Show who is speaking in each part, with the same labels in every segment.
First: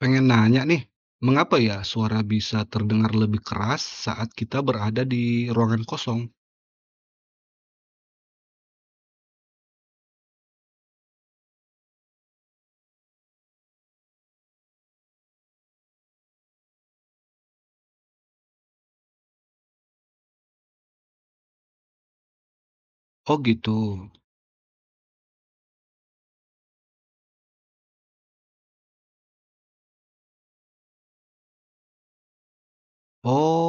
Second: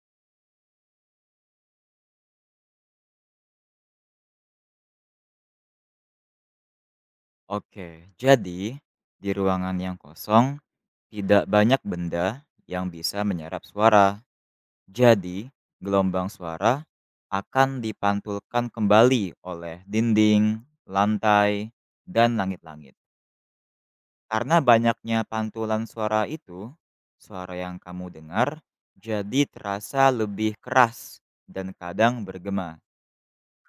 Speaker 1: Pengen nanya nih, mengapa ya suara bisa terdengar lebih keras saat kita berada di ruangan kosong?
Speaker 2: Oke, jadi di ruangan yang kosong tidak banyak benda yang bisa menyerap suara. Jadi, gelombang suara akan dipantulkan kembali oleh dinding, lantai, dan langit-langit.
Speaker 1: Oh gitu.
Speaker 2: Karena banyaknya pantulan suara itu, suara yang kamu dengar jadi terasa lebih keras dan kadang bergema.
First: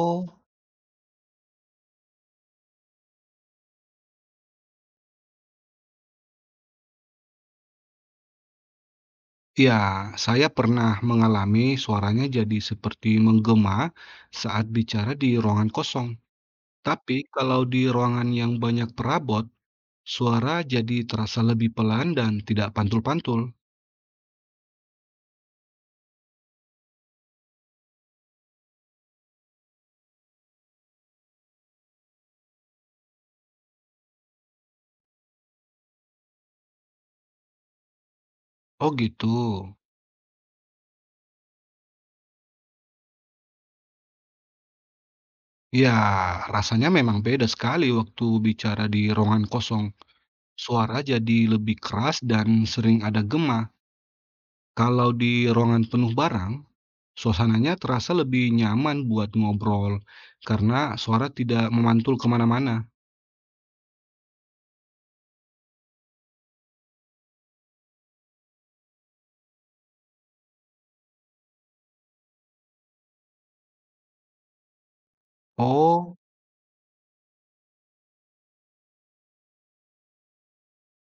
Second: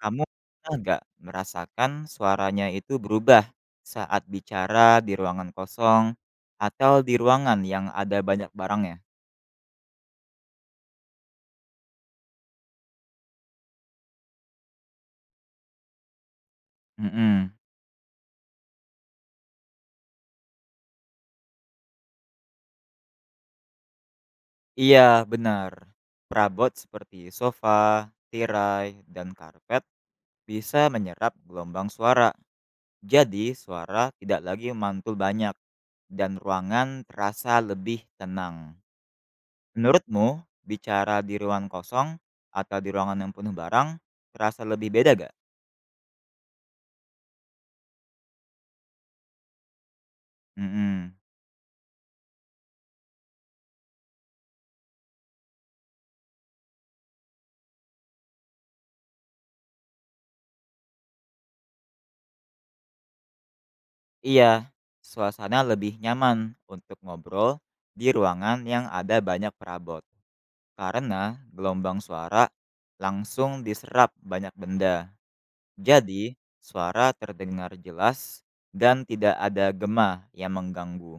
Speaker 2: Kamu pernah nggak merasakan suaranya itu berubah saat bicara di ruangan kosong atau di ruangan yang ada banyak barangnya?
Speaker 1: ya, saya pernah mengalami suaranya jadi seperti menggema saat bicara di ruangan kosong. Tapi
Speaker 2: Mhm.
Speaker 1: kalau di ruangan yang banyak perabot, suara jadi terasa lebih pelan dan tidak pantul-pantul.
Speaker 2: Iya, benar. Perabot seperti sofa, tirai, dan karpet bisa menyerap gelombang suara. Jadi, suara tidak lagi mantul banyak dan ruangan terasa lebih tenang.
Speaker 1: Oh gitu.
Speaker 2: Menurutmu, bicara di ruangan kosong atau di ruangan yang penuh barang terasa lebih beda gak?
Speaker 1: Ya, rasanya memang beda sekali waktu bicara di ruangan kosong. Suara
Speaker 2: Mhm.
Speaker 1: jadi lebih keras dan sering ada gema. Kalau di ruangan penuh barang, suasananya terasa lebih nyaman buat ngobrol karena suara tidak memantul kemana-mana.
Speaker 2: Iya, suasana lebih nyaman untuk ngobrol di ruangan yang ada banyak perabot karena gelombang suara langsung diserap banyak benda.
Speaker 1: Oh,
Speaker 2: Jadi, suara terdengar jelas dan tidak ada gema yang mengganggu.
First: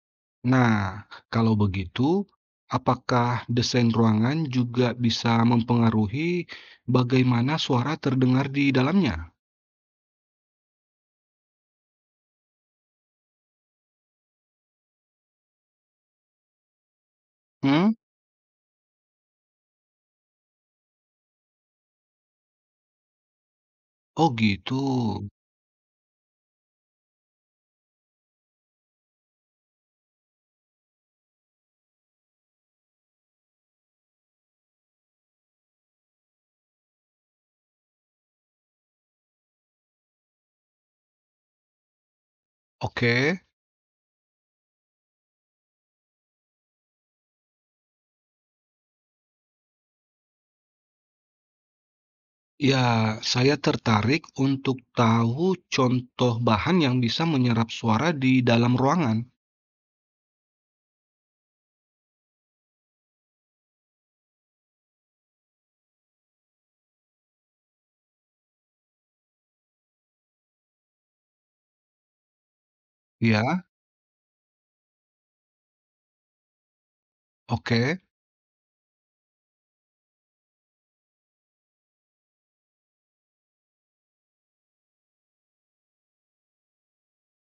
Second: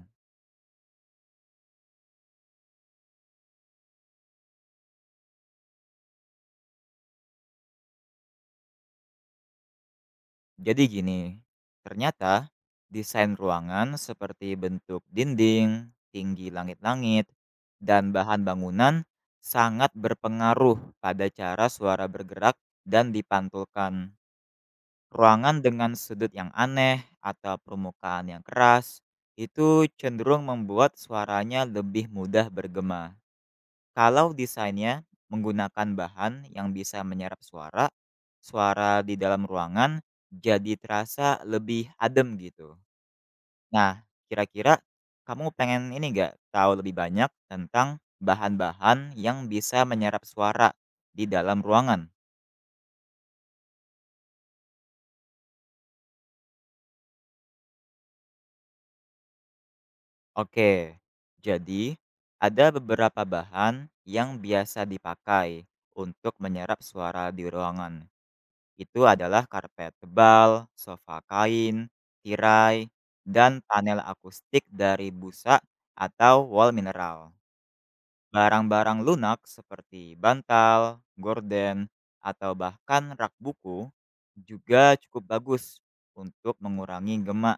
Speaker 1: nah kalau begitu, apakah desain ruangan juga bisa mempengaruhi bagaimana suara terdengar di dalamnya?
Speaker 2: Jadi gini, ternyata desain ruangan seperti bentuk dinding, tinggi langit-langit,
Speaker 1: Hmm?
Speaker 2: dan bahan bangunan sangat berpengaruh pada cara suara bergerak dan dipantulkan.
Speaker 1: Oh gitu.
Speaker 2: Ruangan dengan sudut yang aneh atau permukaan yang keras itu cenderung membuat suaranya lebih mudah bergema. Kalau desainnya menggunakan bahan yang bisa menyerap suara, suara di dalam ruangan jadi terasa lebih adem gitu.
Speaker 1: Oke.
Speaker 2: Nah, kira-kira kamu pengen nggak, tahu lebih banyak tentang bahan-bahan yang bisa menyerap suara di dalam ruangan?
Speaker 1: Ya, saya tertarik untuk tahu contoh bahan yang bisa menyerap suara di dalam ruangan.
Speaker 2: Oke, jadi ada beberapa bahan yang biasa dipakai untuk menyerap suara di ruangan. Itu adalah karpet tebal, sofa kain, tirai, dan
Speaker 1: Ya,
Speaker 2: panel akustik dari busa atau wall mineral.
Speaker 1: oke,
Speaker 2: Barang-barang lunak seperti bantal, gorden, atau bahkan rak buku juga cukup bagus untuk mengurangi gema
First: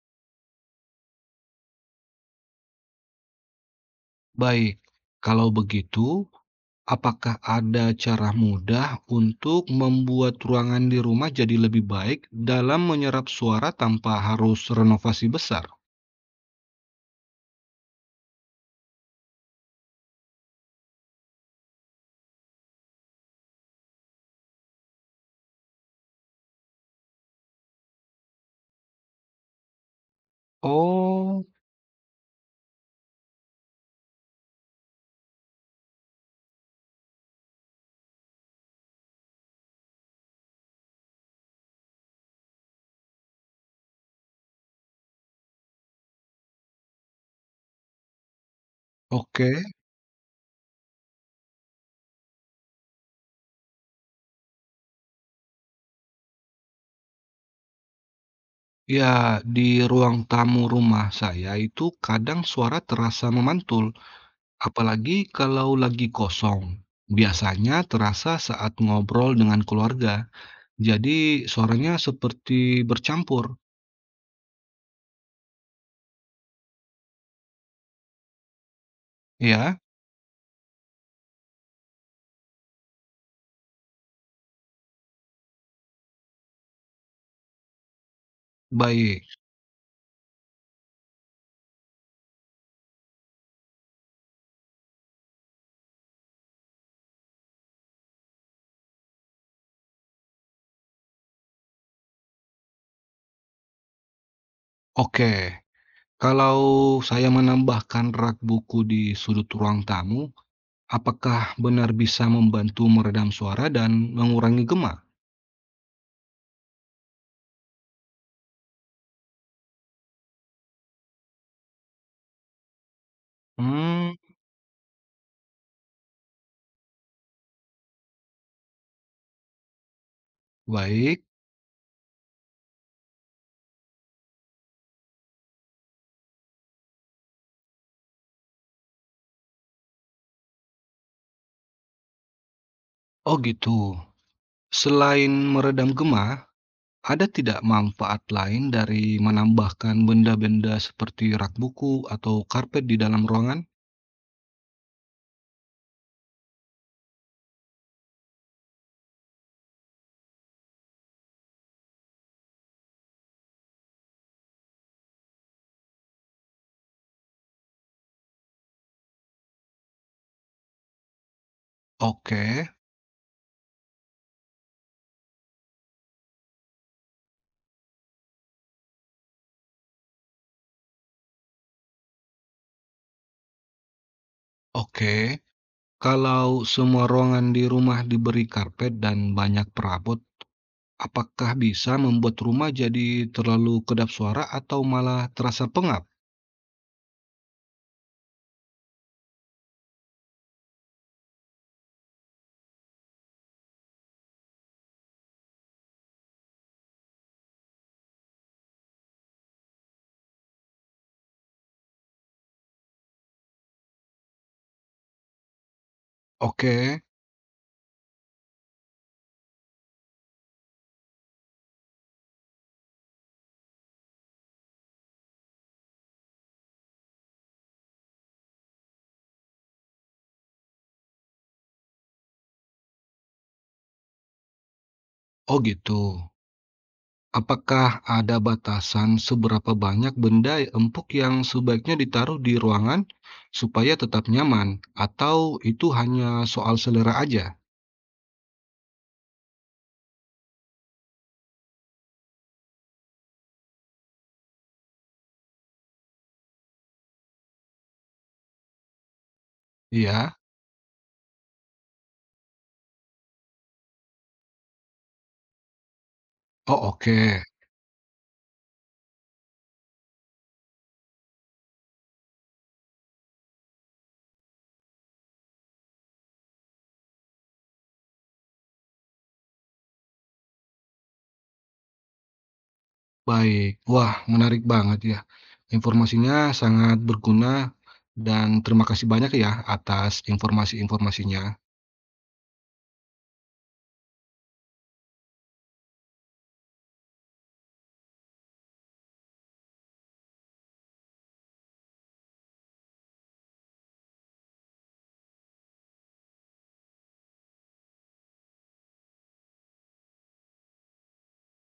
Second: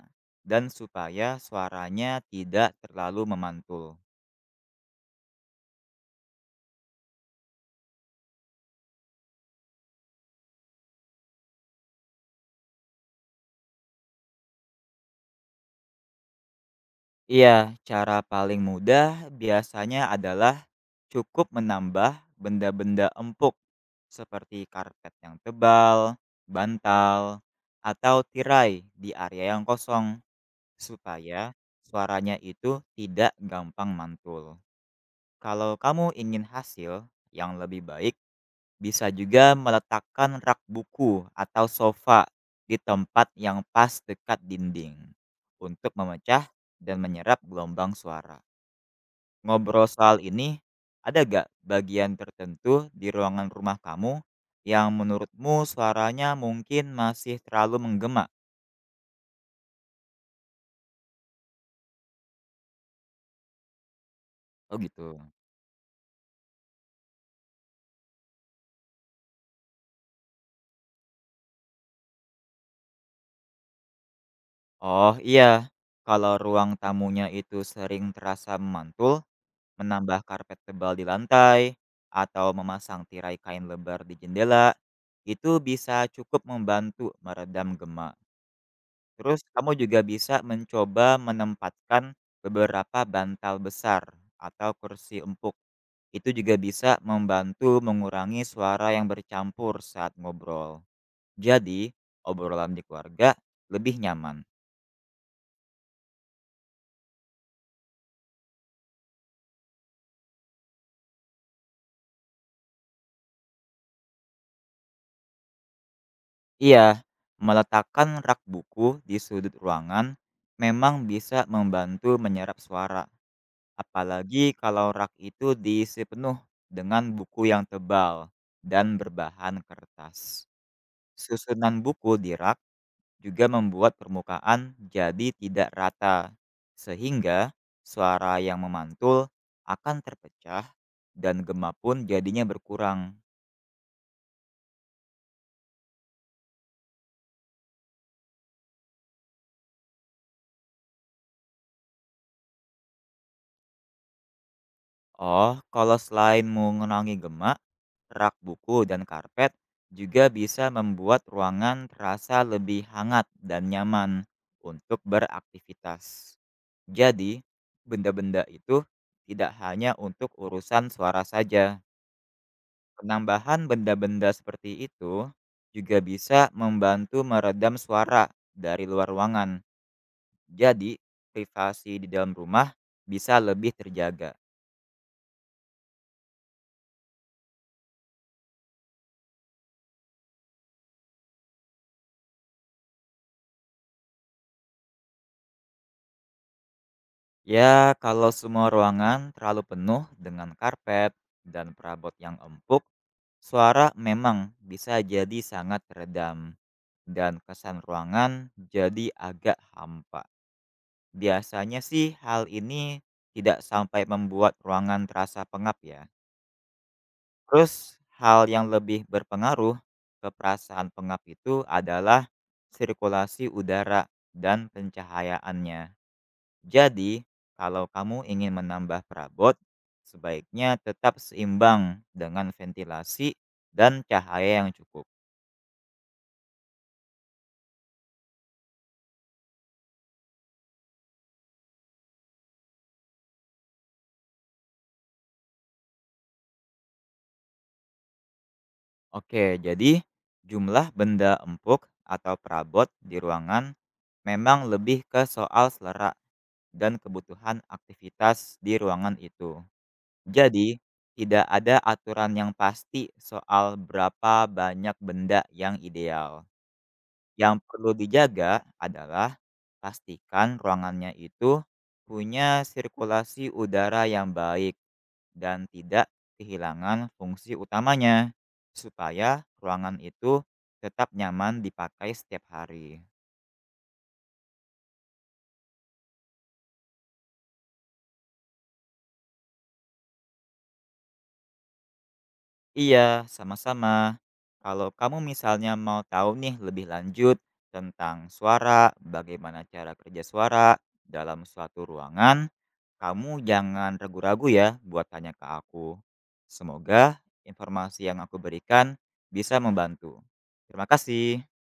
Speaker 2: dan supaya suaranya tidak terlalu memantul.
Speaker 1: baik. Kalau begitu, apakah ada cara mudah untuk membuat ruangan di rumah jadi lebih baik dalam menyerap suara tanpa harus renovasi besar?
Speaker 2: Iya, cara paling mudah biasanya adalah cukup menambah benda-benda empuk seperti karpet yang tebal, bantal, atau tirai di area yang kosong. Supaya
Speaker 1: Oh,
Speaker 2: suaranya itu tidak gampang mantul. Kalau kamu ingin hasil yang lebih baik, bisa juga meletakkan rak buku atau sofa di tempat yang pas dekat dinding untuk memecah dan menyerap gelombang suara.
Speaker 1: oke.
Speaker 2: Ngobrol soal ini, ada gak bagian tertentu di ruangan rumah kamu yang menurutmu suaranya mungkin masih terlalu menggema?
Speaker 1: Ya, di ruang tamu rumah saya itu kadang suara terasa memantul.
Speaker 2: Oh
Speaker 1: Apalagi
Speaker 2: gitu.
Speaker 1: kalau lagi kosong. Biasanya terasa saat ngobrol dengan keluarga. Jadi suaranya seperti bercampur,
Speaker 2: Oh, iya. Kalau ruang tamunya itu sering terasa memantul,
Speaker 1: ya.
Speaker 2: menambah karpet tebal di lantai, atau memasang tirai kain lebar di jendela, itu bisa cukup membantu meredam gema.
Speaker 1: Baik.
Speaker 2: Terus kamu juga bisa mencoba menempatkan beberapa bantal besar atau kursi empuk. Itu juga bisa membantu mengurangi suara yang bercampur saat ngobrol. Jadi, obrolan di keluarga lebih nyaman.
Speaker 1: Oke. Kalau saya menambahkan rak buku di sudut ruang tamu, apakah benar bisa membantu meredam suara dan mengurangi gema?
Speaker 2: Iya, meletakkan rak buku di sudut ruangan memang bisa membantu menyerap suara,
Speaker 1: Hmm,
Speaker 2: apalagi kalau rak itu diisi penuh dengan buku yang tebal dan berbahan kertas.
Speaker 1: baik.
Speaker 2: Susunan buku di rak juga membuat permukaan jadi tidak rata, sehingga suara yang memantul akan terpecah dan gema pun jadinya berkurang.
Speaker 1: Oh gitu. Selain meredam gema, ada tidak manfaat lain dari menambahkan benda-benda seperti rak buku atau karpet di dalam ruangan?
Speaker 2: Oh, kalau selain mengurangi gema, rak buku dan karpet juga bisa membuat ruangan terasa lebih hangat dan nyaman untuk beraktivitas. Jadi, benda-benda itu tidak hanya untuk urusan suara saja.
Speaker 1: Oke,
Speaker 2: Penambahan benda-benda seperti itu juga bisa membantu meredam suara dari luar ruangan. Jadi, privasi di dalam rumah bisa lebih terjaga.
Speaker 1: oke. Kalau semua ruangan di rumah diberi karpet dan banyak perabot, apakah bisa membuat rumah jadi terlalu kedap suara atau malah terasa pengap?
Speaker 2: Ya, kalau semua ruangan terlalu penuh dengan karpet dan perabot yang empuk, suara memang bisa jadi sangat teredam dan kesan ruangan jadi agak hampa. Biasanya sih hal ini tidak sampai membuat ruangan terasa pengap ya.
Speaker 1: Oke,
Speaker 2: Terus hal yang lebih berpengaruh ke perasaan pengap itu adalah sirkulasi udara dan pencahayaannya. Jadi, kalau kamu ingin menambah perabot, sebaiknya tetap seimbang dengan ventilasi dan cahaya yang cukup.
Speaker 1: oh gitu. Apakah ada batasan seberapa banyak benda empuk yang sebaiknya ditaruh di ruangan supaya tetap nyaman, atau itu hanya soal selera aja?
Speaker 2: Oke, jadi jumlah benda empuk atau perabot di ruangan memang lebih ke soal selera dan kebutuhan aktivitas di ruangan itu.
Speaker 1: Iya.
Speaker 2: Jadi, tidak ada aturan yang pasti soal berapa banyak benda yang ideal.
Speaker 1: Oh, oke.
Speaker 2: Yang perlu dijaga adalah pastikan ruangannya itu punya sirkulasi udara yang baik dan tidak kehilangan fungsi utamanya, supaya ruangan itu tetap nyaman dipakai setiap hari.
Speaker 1: Baik. Wah, menarik banget ya. Informasinya sangat berguna dan terima kasih banyak ya atas informasi-informasinya.
Speaker 2: Iya, sama-sama. Kalau kamu misalnya mau tahu lebih lanjut tentang suara, bagaimana cara kerja suara dalam suatu ruangan, kamu jangan ragu-ragu ya buat tanya ke aku. Semoga informasi yang aku berikan bisa membantu. Terima kasih.